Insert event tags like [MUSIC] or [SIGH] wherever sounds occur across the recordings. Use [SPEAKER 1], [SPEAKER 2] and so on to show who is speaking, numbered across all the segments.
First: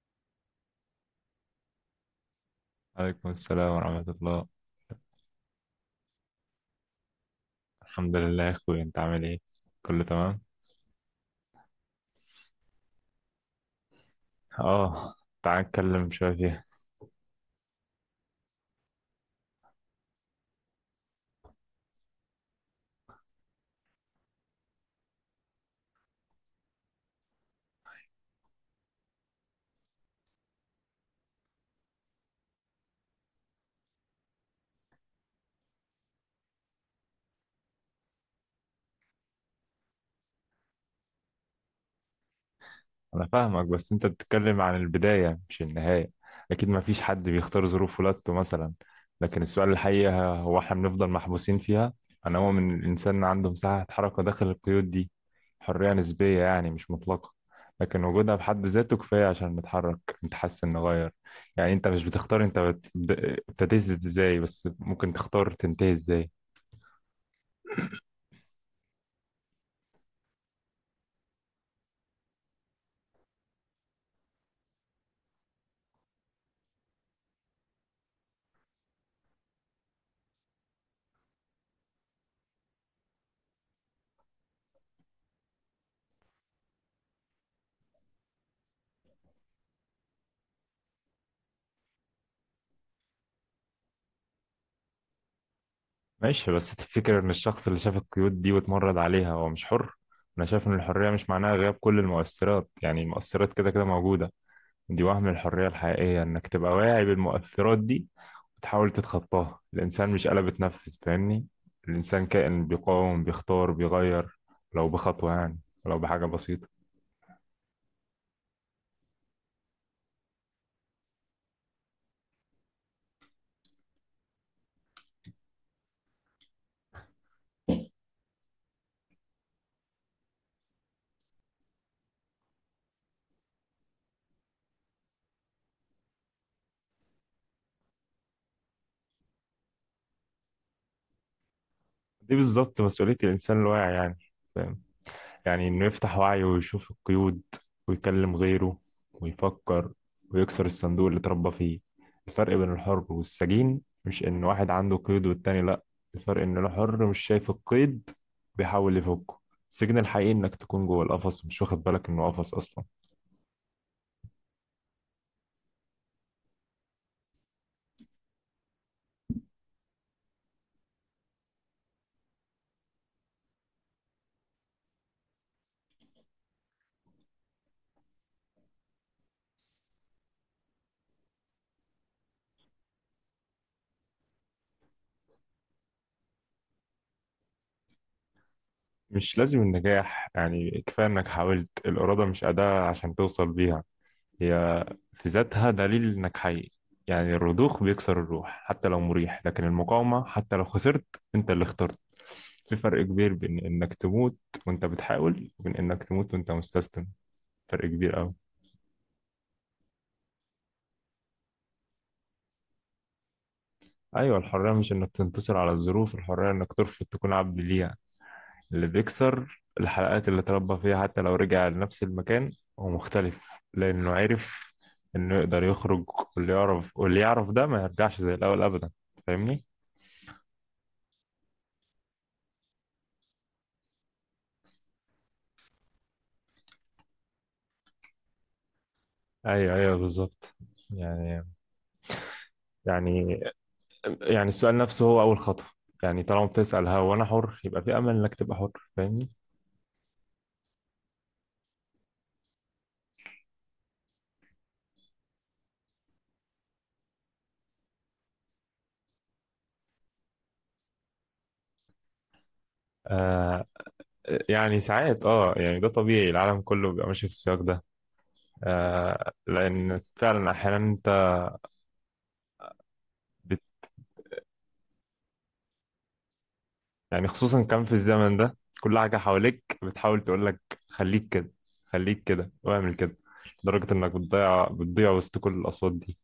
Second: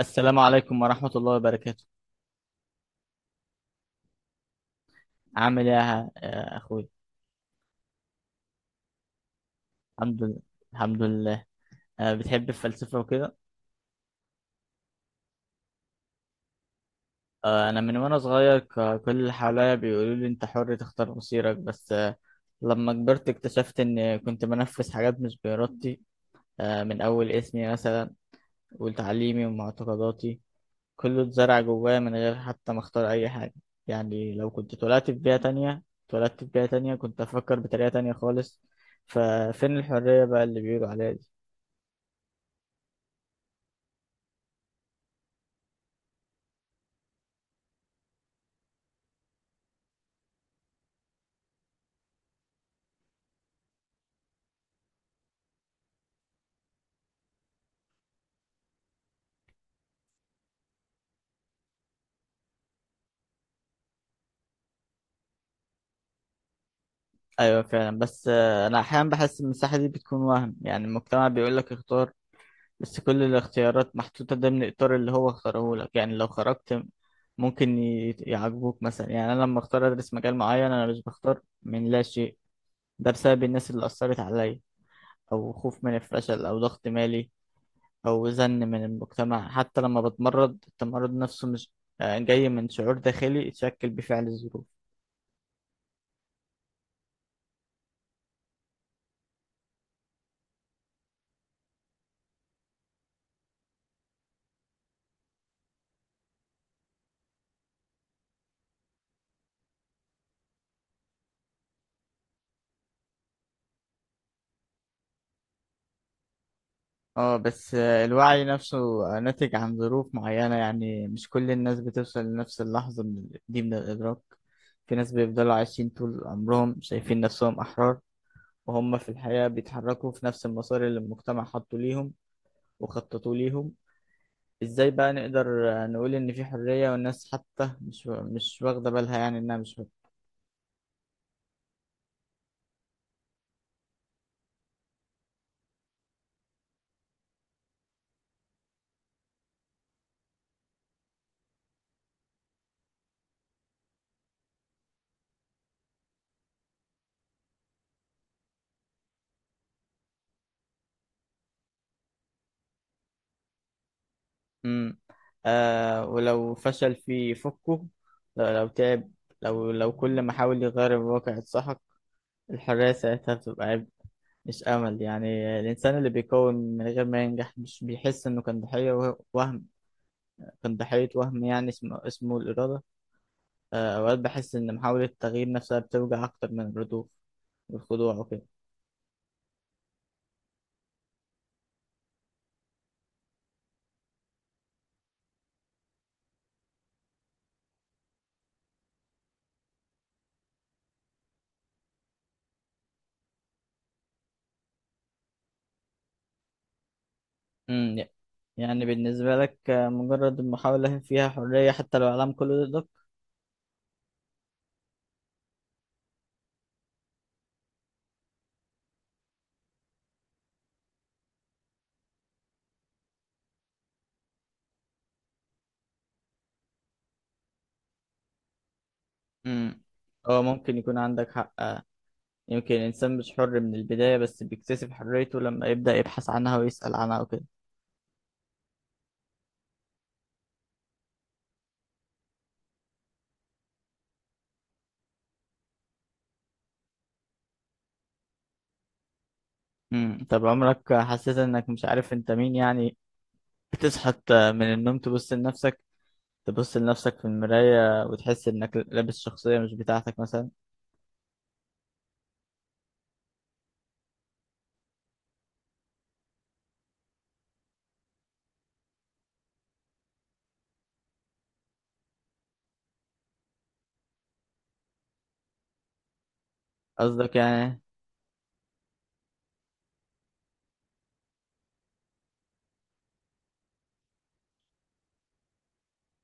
[SPEAKER 1] السلام عليكم ورحمة الله وبركاته.
[SPEAKER 2] عليكم السلام ورحمة الله.
[SPEAKER 1] عامل ايه يا اخوي؟
[SPEAKER 2] الحمد لله يا أخوي، أنت عامل إيه؟ كله
[SPEAKER 1] الحمد
[SPEAKER 2] تمام؟
[SPEAKER 1] لله. الحمد لله. بتحب الفلسفة وكده.
[SPEAKER 2] آه. تعال نتكلم شوية فيها.
[SPEAKER 1] انا من وانا صغير كل اللي حواليا بيقولوا لي انت حر تختار مصيرك بس لما كبرت اكتشفت ان كنت بنفذ حاجات مش بإرادتي. من اول اسمي مثلا وتعليمي ومعتقداتي، كله اتزرع جوايا من غير حتى ما اختار اي حاجة. يعني لو كنت اتولدت في بيئة تانية، كنت افكر بطريقة تانية خالص. ففين الحرية بقى اللي بيقولوا عليها دي؟
[SPEAKER 2] انا فاهمك، بس انت بتتكلم عن البداية مش النهاية. اكيد ما فيش حد بيختار ظروف ولادته مثلا، لكن السؤال الحقيقي هو احنا بنفضل محبوسين فيها. انا مؤمن ان الانسان عنده مساحة حركة داخل القيود دي، حرية نسبية يعني، مش مطلقة، لكن وجودها بحد ذاته كفاية عشان نتحرك، نتحسن، نغير. يعني انت مش بتختار، ابتديت ازاي، بس ممكن تختار تنتهي ازاي.
[SPEAKER 1] ايوه فعلا، بس انا احيانا بحس ان المساحه دي بتكون وهم، يعني المجتمع بيقول لك اختار، بس كل الاختيارات محطوطه ضمن اطار اللي هو اختاره لك. يعني لو خرجت ممكن يعجبوك مثلا. يعني انا لما اختار ادرس مجال معين انا مش بختار من لا شيء، ده بسبب الناس اللي اثرت عليا، او خوف من الفشل، او ضغط مالي، او زن من المجتمع. حتى لما بتمرض التمرض نفسه مش جاي من شعور داخلي اتشكل بفعل الظروف.
[SPEAKER 2] ماشي، بس تفتكر ان الشخص اللي شاف القيود دي واتمرد عليها هو مش حر؟ انا شايف ان الحرية مش معناها غياب كل المؤثرات، يعني المؤثرات كده كده موجودة، دي وهم. الحرية الحقيقية انك تبقى واعي بالمؤثرات دي وتحاول تتخطاها. الانسان مش آلة بتنفذ، فاهمني؟ الانسان كائن بيقاوم، بيختار، بيغير، لو بخطوة يعني، لو بحاجة بسيطة.
[SPEAKER 1] اه بس الوعي نفسه ناتج عن ظروف معينة. يعني مش كل الناس بتوصل لنفس اللحظة من الإدراك. في ناس بيفضلوا عايشين طول عمرهم شايفين نفسهم أحرار، وهم في الحياة بيتحركوا في نفس المسار اللي المجتمع حطه ليهم وخططوا ليهم. ازاي بقى نقدر نقول إن في حرية والناس حتى مش واخدة بالها يعني إنها مش...
[SPEAKER 2] دي بالظبط مسؤولية الانسان الواعي، يعني، فاهم؟ يعني إنه يفتح وعيه ويشوف القيود، ويكلم غيره، ويفكر، ويكسر الصندوق اللي اتربى فيه. الفرق بين الحر والسجين مش إن واحد عنده قيد والتاني لأ، الفرق إن الحر مش شايف القيد، بيحاول يفكه. السجن الحقيقي إنك تكون جوه القفص ومش واخد بالك إنه قفص أصلا.
[SPEAKER 1] امم. آه، ولو فشل في فكه؟ لو تعب؟ لو كل ما حاول يغير الواقع اتسحق؟ الحرية ساعتها بتبقى عبء مش أمل. يعني الإنسان اللي بيكون من غير ما ينجح مش بيحس إنه كان ضحية وهم، يعني اسمه الإرادة. آه، أوقات بحس إن محاولة التغيير نفسها بتوجع أكتر من الردوف والخضوع وكده.
[SPEAKER 2] مش لازم النجاح، يعني كفاية إنك حاولت. الإرادة مش أداة عشان توصل بيها، هي في ذاتها دليل انك حي. يعني الرضوخ بيكسر الروح حتى لو مريح، لكن المقاومة حتى لو خسرت، انت اللي اخترت. في فرق كبير بين انك تموت وانت بتحاول، وبين انك تموت وانت مستسلم. فرق
[SPEAKER 1] أمم، ي-
[SPEAKER 2] كبير قوي.
[SPEAKER 1] يعني بالنسبة لك مجرد المحاولة فيها حرية حتى لو العالم كله ضدك؟
[SPEAKER 2] ايوه، الحرية مش انك تنتصر على الظروف، الحرية انك ترفض تكون عبد ليها. اللي بيكسر الحلقات اللي تربى فيها حتى لو رجع لنفس المكان، هو مختلف، لانه عرف انه يقدر يخرج. واللي يعرف ده ما يرجعش زي الاول ابدا، فاهمني؟
[SPEAKER 1] أمم، هو ممكن يكون عندك حق. يمكن الإنسان مش حر من البداية، بس بيكتسب حريته لما يبدأ يبحث عنها ويسأل عنها وكده.
[SPEAKER 2] ايوه، ايوه، بالظبط. يعني يعني يعني السؤال نفسه هو اول خطوه، يعني طالما بتسأل هو انا حر، يبقى في امل انك تبقى حر، فاهمني؟
[SPEAKER 1] مم. طب عمرك حسيت انك مش عارف انت مين؟ يعني بتصحى من النوم، تبص لنفسك في المراية وتحس انك لابس شخصية مش بتاعتك مثلا.
[SPEAKER 2] آه يعني ساعات يعني ده طبيعي، العالم كله بيبقى ماشي في السياق ده. لان فعلا احيانا انت بت يعني
[SPEAKER 1] قصدك
[SPEAKER 2] خصوصا
[SPEAKER 1] يعني إيه؟
[SPEAKER 2] كان في الزمن ده كل حاجه حواليك بتحاول تقول لك: خليك كده، خليك كده واعمل كده، لدرجه انك بتضيع بتضيع وسط كل الاصوات دي.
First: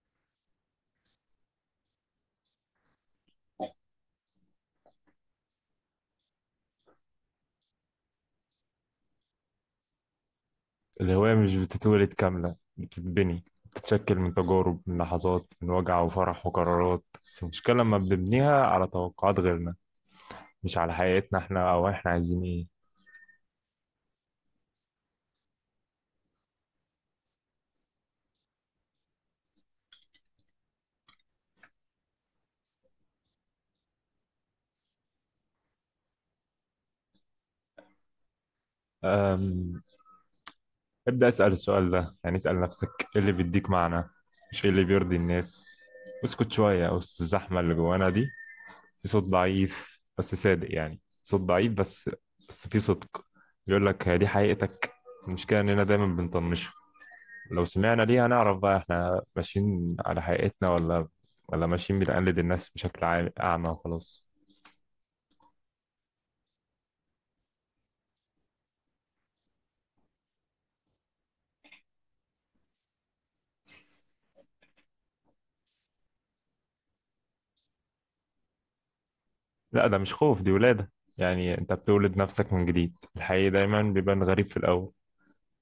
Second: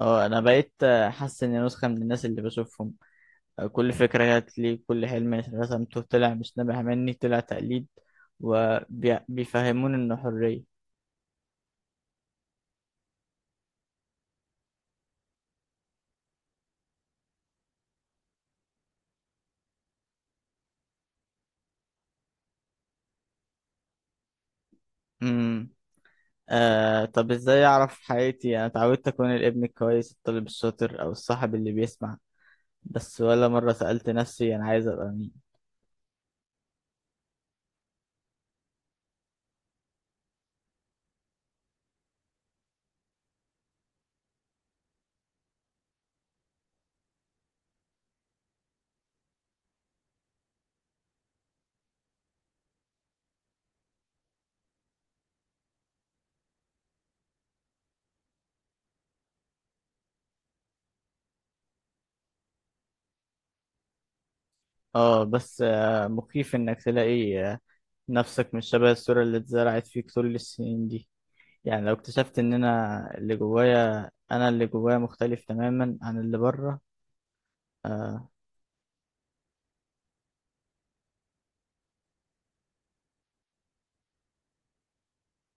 [SPEAKER 1] اه، انا بقيت حاسس اني نسخة من الناس اللي بشوفهم. كل فكرة جات لي كل حلم رسمته طلع مش نابع مني، طلع تقليد وبيفهمون انه حرية.
[SPEAKER 2] الهواية مش بتتولد كاملة، بتتبني، بتتشكل من تجارب، من لحظات، من وجع وفرح وقرارات. بس المشكلة لما بنبنيها على توقعات غيرنا، مش على حياتنا احنا، أو احنا عايزين ايه.
[SPEAKER 1] امم. آه، طب ازاي اعرف حقيقتي؟ انا اتعودت اكون الابن الكويس، الطالب الشاطر، او الصاحب اللي بيسمع بس، ولا مرة سألت نفسي أنا عايز أبقى مين.
[SPEAKER 2] أم... ابدأ اسأل السؤال ده، يعني اسأل نفسك: ايه اللي بيديك معنى؟ مش ايه اللي بيرضي الناس. اسكت شوية وسط الزحمة اللي جوانا دي. في صوت ضعيف بس صادق، يعني صوت ضعيف، بس في صدق، بيقول لك: هي دي حقيقتك. المشكلة إننا دايما بنطنشه. لو سمعنا ليها نعرف بقى احنا ماشيين على حقيقتنا ولا ماشيين بنقلد الناس بشكل أعمى وخلاص.
[SPEAKER 1] اه بس مخيف إنك تلاقي نفسك مش شبه الصورة اللي اتزرعت فيك طول السنين دي. يعني لو اكتشفت إن أنا اللي جوايا مختلف تماما عن اللي بره. آه.
[SPEAKER 2] لا، ده مش خوف، دي ولادة. يعني انت بتولد نفسك من جديد. الحقيقي دايما بيبان غريب في الأول،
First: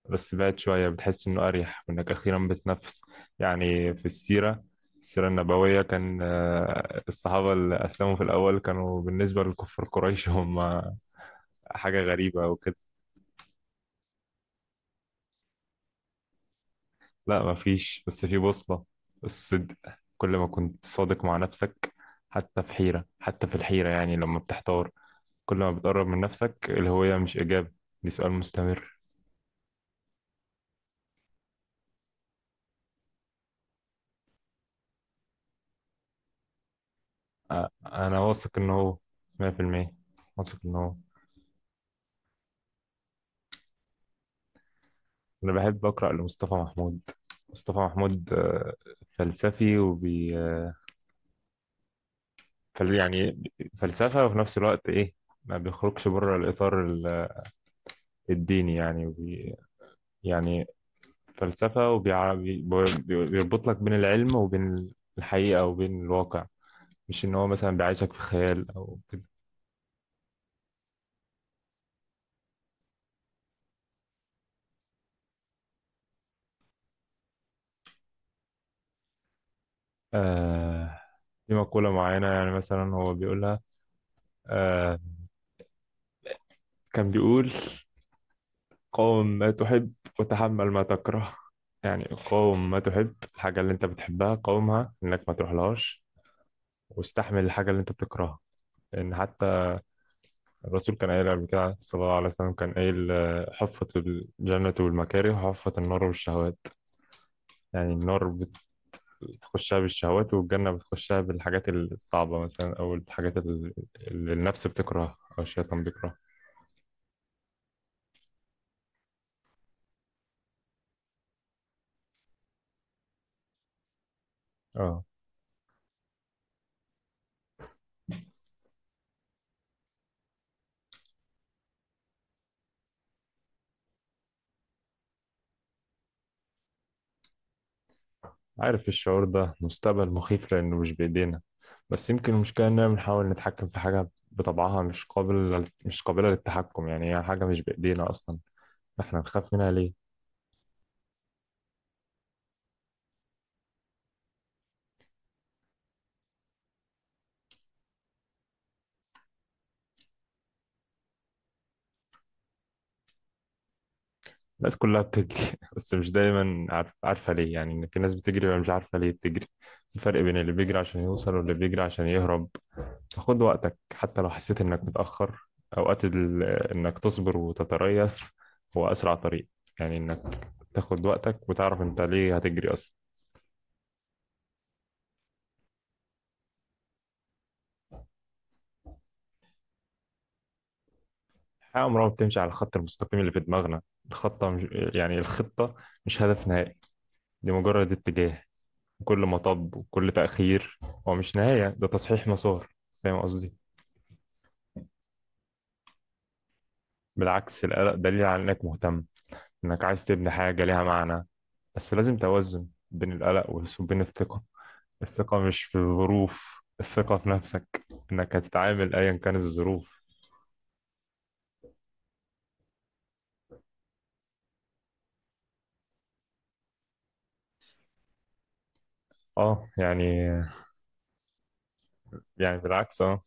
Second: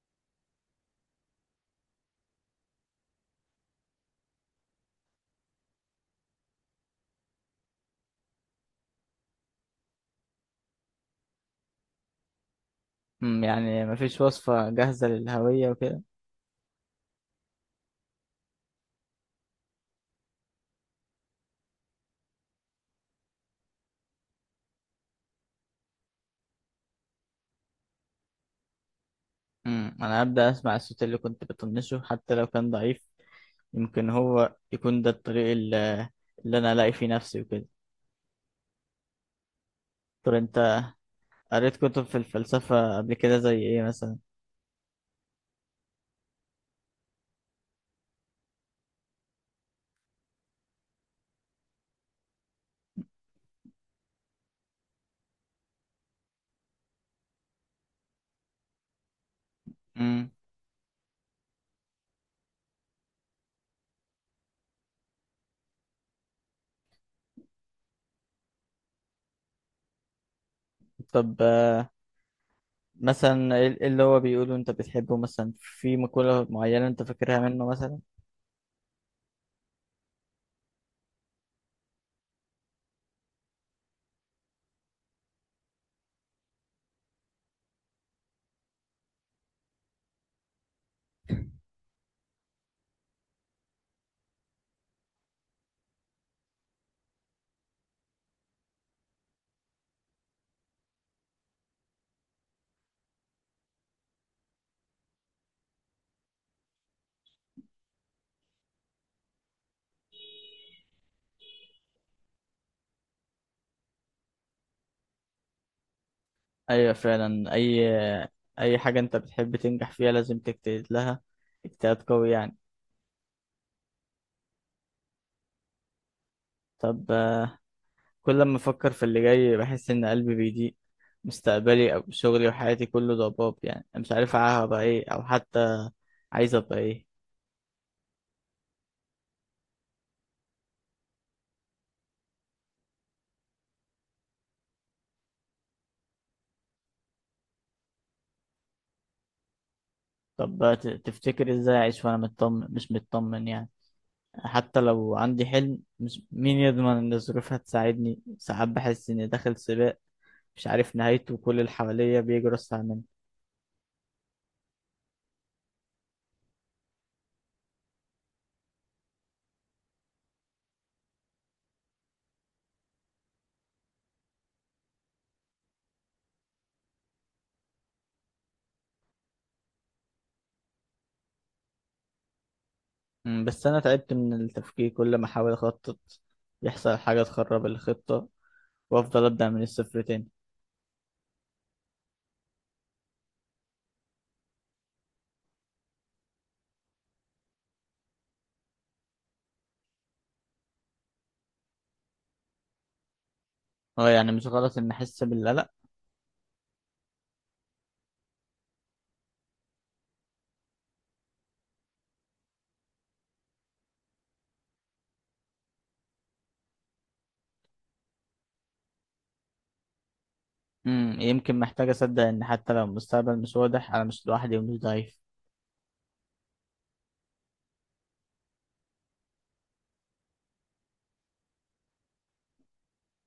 [SPEAKER 2] بس بعد شوية بتحس إنه أريح وإنك أخيرا بتنفس. يعني في السيرة النبوية، كان الصحابة اللي أسلموا في الأول كانوا بالنسبة لكفار قريش هم حاجة غريبة وكده.
[SPEAKER 1] مم، يعني مفيش وصفة جاهزة للهوية وكده؟
[SPEAKER 2] لا مفيش، بس في بوصلة: الصدق. كل ما كنت صادق مع نفسك، حتى في الحيرة يعني لما بتحتار، كل ما بتقرب من نفسك. الهوية مش إجابة، دي سؤال مستمر.
[SPEAKER 1] مم، أنا هبدأ أسمع الصوت اللي كنت بطنشه حتى لو كان ضعيف. يمكن هو يكون ده الطريق اللي أنا ألاقي فيه نفسي وكده.
[SPEAKER 2] أ- أنا واثق إن هو 100%،
[SPEAKER 1] طب
[SPEAKER 2] واثق إن
[SPEAKER 1] أنت
[SPEAKER 2] هو.
[SPEAKER 1] قريت كتب في الفلسفة قبل كده زي إيه مثلا؟
[SPEAKER 2] أنا بحب أقرأ لمصطفى محمود. مصطفى محمود، فلسفي وبي آه، يعني فلسفة، وفي نفس الوقت إيه، ما بيخرجش بره الإطار الديني يعني،
[SPEAKER 1] مم.
[SPEAKER 2] يعني فلسفة، وبيربط لك بين العلم وبين الحقيقة وبين الواقع، مش إن هو مثلا بيعيشك في خيال أو كده.
[SPEAKER 1] طب مثلا إيه اللي هو بيقوله انت بتحبه؟ مثلا في مقولة معينة انت فاكرها منه مثلا؟
[SPEAKER 2] آه. في مقولة معينة، يعني مثلا هو بيقولها. آه. كان بيقول: قاوم ما تحب، وتحمل ما تكره. يعني قاوم ما تحب، الحاجة اللي أنت بتحبها قاومها إنك ما تروحلهاش، واستحمل الحاجة اللي أنت بتكرهها. لأن حتى الرسول كان قايل قبل كده، صلى الله عليه وسلم، كان قايل حفت الجنة والمكاره، وحفت النار والشهوات. يعني النار بتخشها بالشهوات، والجنة بتخشها بالحاجات الصعبة مثلا، أو الحاجات اللي النفس بتكرهها أو الشيطان بيكرهها.
[SPEAKER 1] ايوه فعلا. اي حاجة انت بتحب تنجح فيها لازم تجتهد لها اجتهاد قوي يعني.
[SPEAKER 2] اه
[SPEAKER 1] طب كل ما افكر في اللي جاي بحس ان قلبي بيضيق. مستقبلي او شغلي وحياتي كله ضباب. يعني أنا مش عارف هبقى ايه او حتى عايز ابقى ايه.
[SPEAKER 2] عارف الشعور ده؟ مستقبل مخيف لأنه مش بإيدينا، بس يمكن المشكلة إننا بنحاول نتحكم في حاجة بطبعها مش قابلة للتحكم، يعني هي حاجة مش بإيدينا أصلا، إحنا نخاف منها ليه؟
[SPEAKER 1] طب تفتكر ازاي اعيش وانا مطمن؟ مش مطمن يعني. حتى لو عندي حلم مش مين يضمن ان الظروف هتساعدني. ساعات بحس اني داخل سباق مش عارف نهايته وكل اللي حواليا بيجروا اسرع مني.
[SPEAKER 2] الناس كلها بتجري [LAUGHS] بس مش دايما عارفة ليه، يعني إن في ناس بتجري ومش عارفة ليه بتجري. في فرق بين اللي بيجري عشان يوصل واللي بيجري عشان يهرب. خد وقتك حتى لو حسيت انك متأخر. اوقات ال... آه، انك تصبر وتتريث هو اسرع طريق، يعني انك تاخد وقتك وتعرف انت ليه هتجري اصلا.
[SPEAKER 1] أمم، بس انا تعبت من التفكير. كل ما احاول اخطط يحصل حاجة تخرب الخطة، وافضل ابدأ من الصفر تاني.
[SPEAKER 2] الحياة عمرها ما بتمشي على الخط المستقيم اللي في دماغنا. الخطة مش... آه، يعني الخطة مش هدف نهائي، دي مجرد اتجاه. كل مطب وكل تأخير هو مش نهاية، ده تصحيح مسار، فاهم قصدي؟
[SPEAKER 1] اه، يعني مش غلط ان احس بالقلق؟
[SPEAKER 2] بالعكس، القلق دليل على انك مهتم، انك عايز تبني حاجة ليها معنى. بس لازم توازن بين القلق وبين الثقة. الثقة مش في الظروف، الثقة في نفسك، إنك هتتعامل أيا كانت الظروف.
[SPEAKER 1] أمم، يمكن محتاج اصدق ان حتى لو المستقبل مش واضح انا مش لوحدي ومش ضعيف.
[SPEAKER 2] اه يعني يعني بالعكس